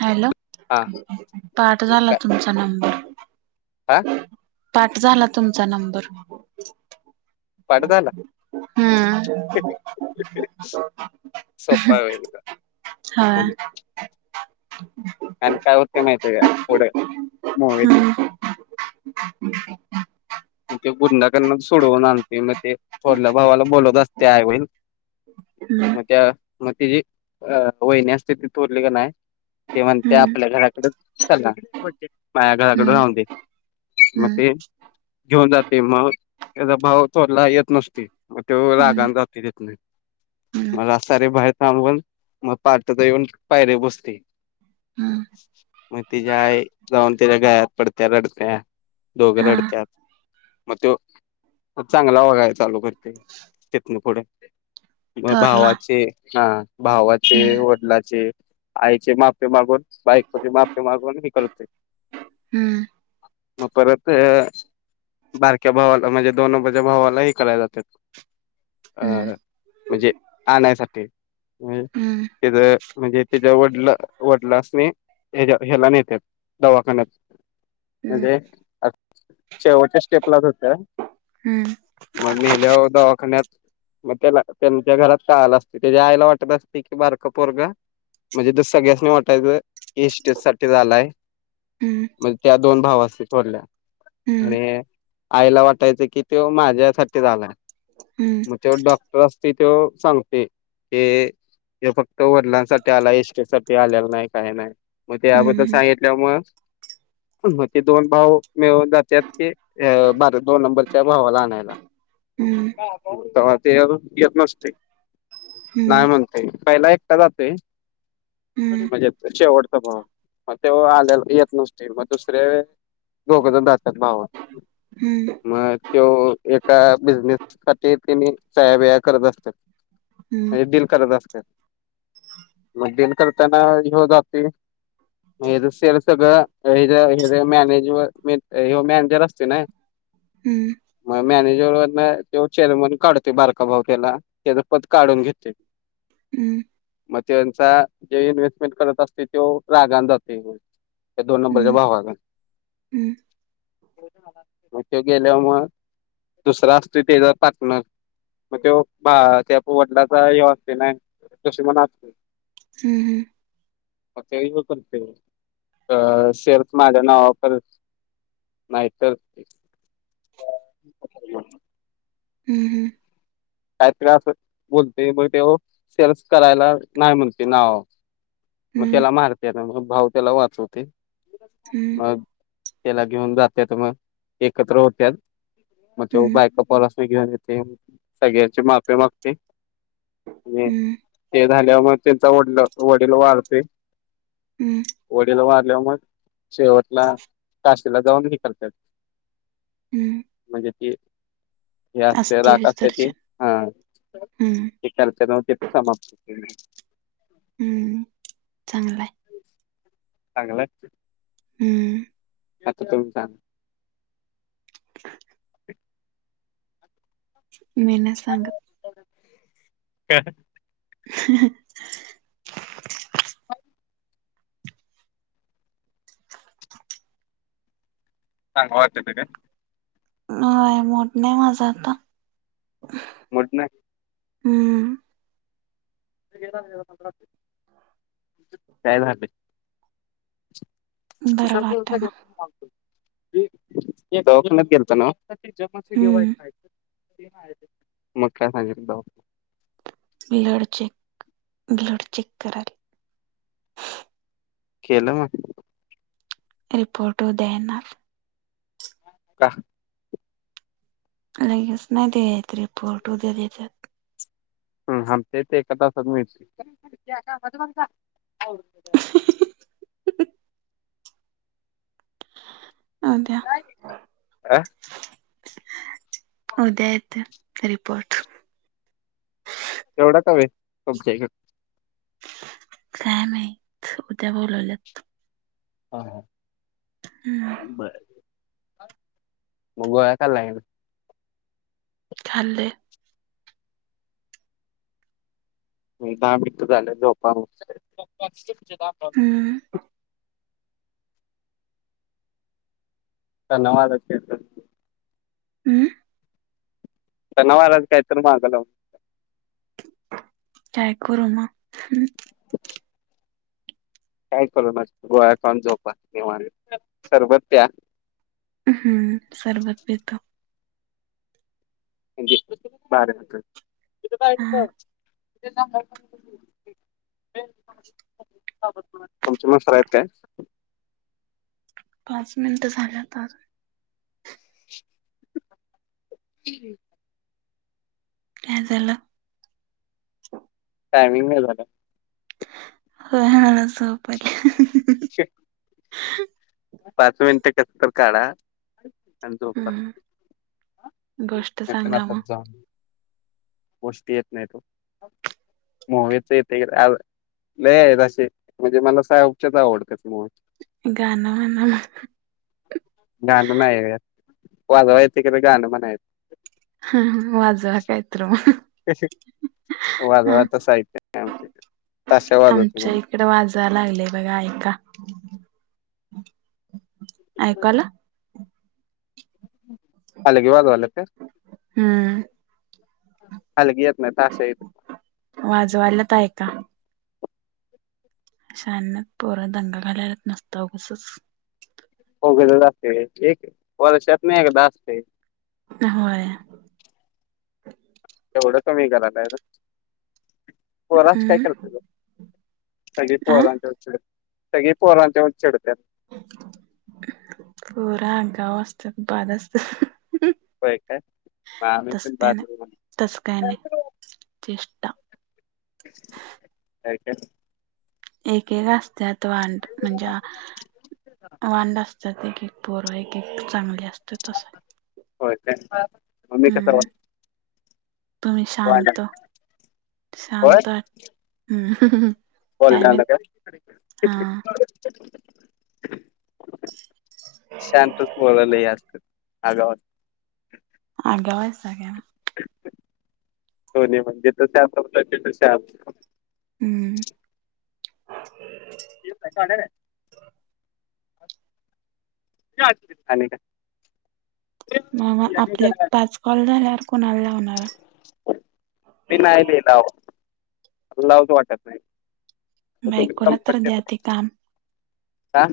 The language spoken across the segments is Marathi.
हॅलो!.. हा पाठ मग झाला काय तुमचा नंबर. हा पाठ झाला तुमचा नंबर पाठ झाला हुम् हृ.. सोपा आहे एकदम म्हणून हा आणि काय होतं माहिती आहे का? पुढं मूवीच [unintelligible] मग ते गुंडा करण सोडवून आणते मग ते थोरल्या भावाला बोलत असते आई-वडील. ह्म्म्म त्या मग तिची अ.. वहिनी असते ती थोरली का नाय ते म्हणते हम्म आपल्या घराकडे चला, माझ्या घराकडे हम्म राहून दे. मग हम्म ते घेऊन जातो मग त्याचा भाव थोरला येत नसतोय, मग त्यो हम्म हम्म रागान जातोय तित्नं. हम्म मला सारे बाहेर थांबून, मग पाहटचं येऊन पायरीवर बसते. हम्म मग तिझी आई जाऊन त्याच्या गळ्यात पडतिया रडतिया दोघ हा रडतात. मग त्यो.. मग चांगला वागाय चालू करतोय तित्नं पुढ. म.. थोरला भावाचे हा भावाचे, हम्म वडिलाचे आईची माफी मागून, बायकोची माफी मागून.. हे करतोय. हम्म मग परत बारक्या भावाला माझ्या दोन नंबरच्या भावाला हे कराय जातेत. अ.. हम्म म्हणजे आणायसाठी म हम्म तिथं म्हणजे तिजा वडला- वडलास नी ह्याला.. ह्याला नेत्यात दवाखान्यात. हम् म्हणजे शेवटच्या स्टेपला जात्यात, हम्म मग मेल्यावर दवाखान्यात मग त्याला त्या.. घरात कळालेलं असते त्याच्या आईला वाटत असते की बारक पोरग म्हणजे तो सगळ्यासनी मोठा आहे ईस्ट सत्य झालं. हम्म मग त्या दोन भावास्नी थोरल्या हम्म आणि आईला वाटायचं कि त्यो माझ्यासाठीच आलाय. हम्म त्यो डॉक्टर असतेय त्यो सांगतोय.. ते त्यो फक्त वडिलांसाठी आलाय इस्टेटसाठी आलेला नाही, काही नाय. मग ते हम्म अगोदर सांगितल्यामुळं ते दोन भाव मिळून जात त्यात ते अ.. भारत- दोन नंबरच्या भावाला आणायला. हम्म तवा ते अजून येत नसतोय, नाय मन- पहिला एकटा जातय. हम्म म्हणजे शेवटचा भाव, मग ते आलेला येत नसतोय मग दुसरे दोघजण जातेत भाव, हम्म हम्म मग तो एका बिझनेस साठी त्यांनी सह्या -बीया करत असतेत, म्हणजे डिल करत असतेत. मग डिल करताना ह्यो जाताय. मग ह्याजं शेअर सगळं, हेजा.. हेजा.. मॅनेजवर मेन ह्यो मॅनेजर असतु नाय हम्म मग मॅनेजर व ते चेअरमन काढते बारका भाव केला. त्यजं पद काढून घेतोय. हम्म. मग त्यांचा जे इन्व्हेस्टमेंट असते रागान जातो. [unintelligible] दोन नंबरच्या भावाचं. हम्म. मग ते गेल्याव मग दुसरा असतो त्याचा पार्टनर. मग तो त्या वडिलांचा ह्यो असतोय नाही कशी पण असते. हम्म हम् अ ते येव करते अ शेअर्स ज ना ऑफर. [unintelligible] नाय तर. हम् हम्. काय तर बोलतोय असं तो म्हणून शेअर नावावर करायला नाही बोलतो तो. [unintelligible] म त्याला मारत्यात भाव त्याला वाचवतंय म मग त्याला घेऊन जात्यात एकत्र होत त्यात मग तो हम्म बायका पोरस. घेऊन येतोय सगळ्यांची माफी मागतोय आणि हम्म ते झाल्या मग त्यांचा वडील वडील वारते. हम्. वडील वारल्यावर शेवटला म काशीला जाऊन ये करतात. हम. म्ह त हे असते राख असते ती अस्थिविसर्जन हा. हम्म ते त्यालच नवते समाप्त हो. हंम चांगलं हाय. चांगलं. हम्म. आता तुम्ही सांगा? मी नाय सांगत. ह. [unintelligible] [unintelligible] सांग वाटप आहे. [unintelligible] हा मूड नाय माझा आता. मूड नाय. हम्. कादा ह. बरं वाटना. [unintelligible] दवाखान्यात गेलातानवं. हम्म मग काय सांगितलं दवाखान्यात? ब्लड चेक ब्लड चेक कराय केलं म रिपोर्ट उद्या येणार. का? लगेच नाही देेत रे रिपोर्ट ते. आमच्या इथं एका तासात मिळतं. [unintelligible] अ उद्या येतील रिपोर्ट. एवढा का वेळ तुमच्या इकडे. काय माहित उद्या बोलवलंय. ह ह. हम्. बरं. म गोळ्या खाल्ल्या की नाय. खाल्ले. म दहा मिनिट झाल्यावर झोपा औषध घेऊन. हम्म. धन्यवाद. [unintelligible] उं सणावाराचं काय तर माग लावलं. काय करू म् शशं. [unintelligible] काय करू मग गोळ्या खाऊन झोपा निवांत सरबत त्या हा सरबत पितो. म्हणजे [inaudible] हा [unintelligible] तुमचे मास्टर आहेत काय. पाच मिनिट झाले आत्ताच. तीघे. काय झालं. टाइमिंग नाय झालं. होय हा झोप आल्या. की. पाच मिनिटं कसं तर काढा. अण झोपा हम्म गोष्ट नंतर मग सांगा आपण जाऊ. गोष्टी येत नाही हो मूवीज येतंय एव लैज्ञ येत असेल म्हणजे मला साउथच्या च आवडतात मूवी. गाणं म्हणाला. गाणं नाही ग वाजवायचं तिकडं गाणं म्हणायचं. हा हा हा वाजवा काय तर मग. तशी वाजवायचे साहित्य नाही आमच्याकडे ताशा वाजवतो आमच्या फक्त. इकडं वाजायला लागले बघा ऐका ऐकू आलं. हलगी वाजवालेत काय. हा. हलगी येत नाही ताशा येतोय. वाजवालेत ऐका. कशी अंगणात पोर दंगा करायलेत नसतो उगाचच. कोकिला लागतंय एक वर्षातून एकदा असते. अ होय. एवढ कमी करायलाखच र पोरांचं काय हम्म करतोस. सगळी आ पोरांचा चे सगळी पोरांवरच चढत्यात. पोरं आगाव असत्यात बाद असतात हुम हुम. वय काय मग आम्ही पण बाद होना तसं काय नाय तर. चेष्टा काय काय? एक एक असत्यात वांड म्हणजे हा. ओओओ एकेक पूरा एक एक चांगली असते. व्हय काय... मग मी कसा हम्म रा तुम्ही शांत.... होय शांत ह्.. हु.. हु.. हु बोलण्याला काय.. हु.. हु शांतच पोर लय असतेत, आगाऊ असतेत. आगाव सगळ्याला दोन्हीपण जिथं त्या [unintelligible] तिथं त्या [unintelligible] हुम् येऊ का ताडे? ह [unintelligible] काट आणि काय? नाय.. नाय.. आपले पाच कॉल झाल्यावर कोणाला लावणारा. ते नाय देणार. तुला लावतो वाटत नाहीत. बायकोला तर द्या ते काम का?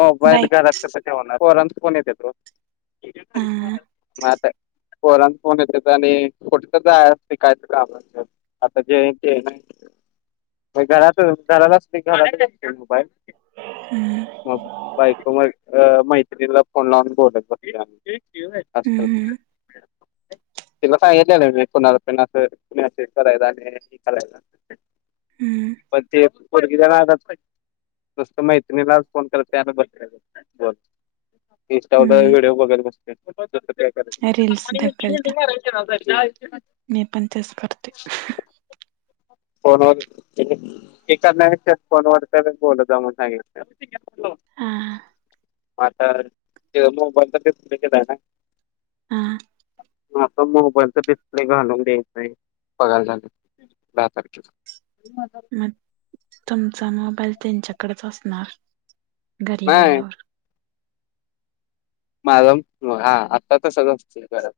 मोबाईल बाईक घरात कसं ठेवणार पोरांचं फोन येतेत ओ ह हम्म म.. आता पोरांच फोन येतेत आणि कुठ तर जायच असते कय तर काम असत्यात. आता जे है, ते है ना. घरात.. घरात असतय घरात मोबाईल हम्म मग बायको माझी अ.. मैत्रीनीला फोन लावून बोलत बसतीया. असतात. हम्म तिला सांगितलेलं मी काेणाला पण अस.. मेसेज करायलाआणि हे -ते करायला. हं [unintelligible] हम्म पण ते.. पोरगी जरा आता कस्टमाईज तुम्ही मला फोन करत्या नंबर वर.. बोल, इंस्टा वर हम्म व्हिडिओ बघत बस कसं काय करायचं? रील्स ढकलत्या [inaudible] मी पण तेच करते. ह्.. ह्.. फोनवर.. ईचारणारा च्या फोनवर तर बोलत जा म्हणून सांगितलंय. हा.. हा.. मग आता... त्यो मोबाईल चा डिस्पले गेलायना? हा हा तो मोबाईलचा डिस्प्ले घालून द्यायचांय, पगार झाल्यावर... दहा तारखेला. म्हणून मग, तूमचा मोबाईल त्यांच्याकडच असणार घरी नाही गेल्यावर माझ.. हा.. आता तर सुरळीत झालंय.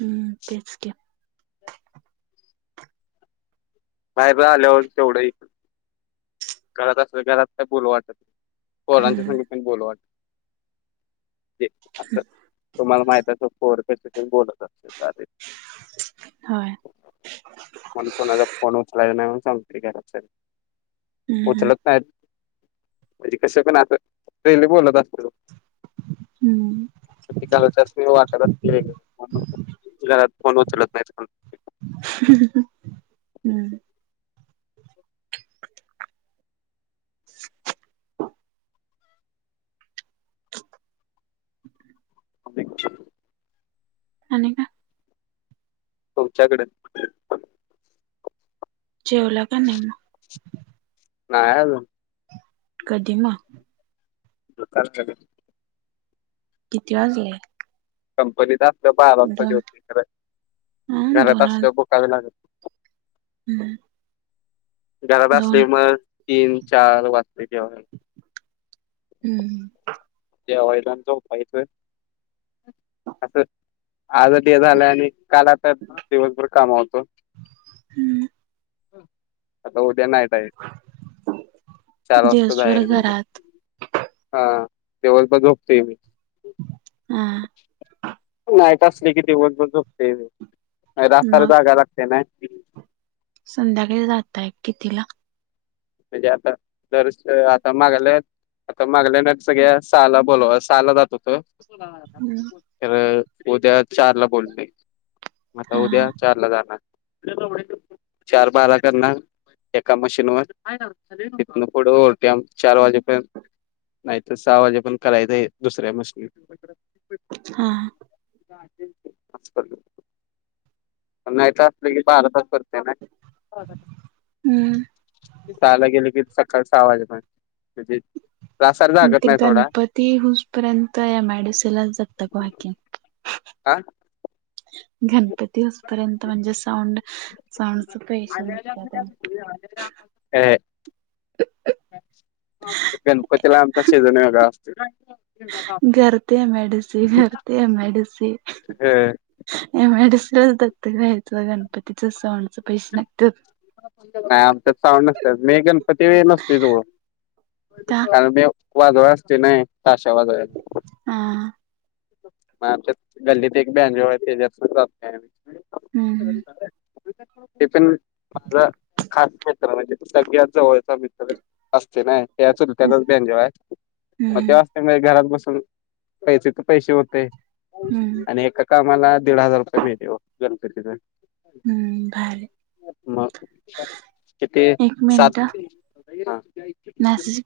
हम्म.. तेच की बाहेरन आल्यावर तेवढंही, घरात असलं.. घरात काय बोलु वाटत नाही. हम्म पोरांच्यासंग पण बोलू वाटत नाही. ते, असं.. तुम्हाला माहित पोर कसं पण बोलत असतात आधी. होय म्हणून कोणाचा फोन उचलायचा नाही म्हणु सांगतोय घरातल्याना. हम्म उचलत नाहीत... म्हणजे कस पण अस लय लय बोलत असतो. हम्म हम्म ती घरात असते वाटत असते म्हणून घरात फोन उचलत नाहीत कोण [unintelligible] हम्म [inaudible] [unintelligible] [unintelligible] आणि काय? तुमच्याकड. जेवला का नाही मग? नाय अजून. कधी म? काल. किती वाजले? कंपनीत असल्यावर बारा वाजता दोन जेवतो खर ह घरात दोन वाज असल्यावर भुकाबी लागत नाही. [inaudible] घरात असले दोन मग तीन चार वाचते जेवायला. हम्म. जेवायला आणि झोपायचं असंच. आज ते झालं आणि काल आता दिवसभर कामाव होतो. हम्म [inaudible] आता उद्या नाईट हाय चार वाजताच दिवसभर जायचं उद्या. घरात हा दिवसभर झोपतोय मी. हा. नाईट असली की दिवसभर झोपतोय मी रास्ताला मग जागा लागते नाही. संध्याकाळी जाताय कितीला? म्हणजे आता तर आता मागाला. आता मागल्या ना सगळ्या सहाला बोल सहाला जात होत. हम्म. तर उद्या चारला बोलतोय, म आता हा उद्या चार ला जाणार. चार बारा करनार एका मशीन वर. इथनं पुढे ओव्हरटाईम चार वाजेपर्यंत. नाहीतर सहा वाजेपर्यंत करायचं दुसऱ्या मशीनने. हा. [inaudible] नाईट असले की बारा तास करतोय ना. हम्म सहाला गेलो की सकाळ सहा वाजेपर्यंत म्हणजे. त्रासाला जागत ते नाही थोडा गणपती हुसपर्यंत या एमआयडिसीलाच दत्तक व्हा की. आ? गणपती होसपर्यंत म्हणजे साऊंड साऊंडच पैसे निघतात. साउंड. अ गणपतीला आमचा सिजन वेगळा असतो. [inaudible] घर ते एमआयडीसी घर ते एमआयडीसी. ह. मॅडस दत घयचं गणपतीच सवणच पैसे नत. नाही आच्यात साऊंड नसत मी गणपती नसते जोडं का कारण मी. वाजवाय असतो नाय, ताशा वाजवायचा. आ हा म आमच्या गल्लीत एक बॅन तेच्या हम्म पे माझा खास मित्र म्हणजे, सगळ्यात जवळचा मित्र असते, ना त्याच त्याचाच बँजो आहे मग ते हम्म घरात बसून पैसे तर पैसे होते हम्म हम्म आणि ए कामाला दीड हजार रुपये मिळेल गणपतीत. हम्म भारी. मग एक मिनिट किती हा. सात, नाशिक हा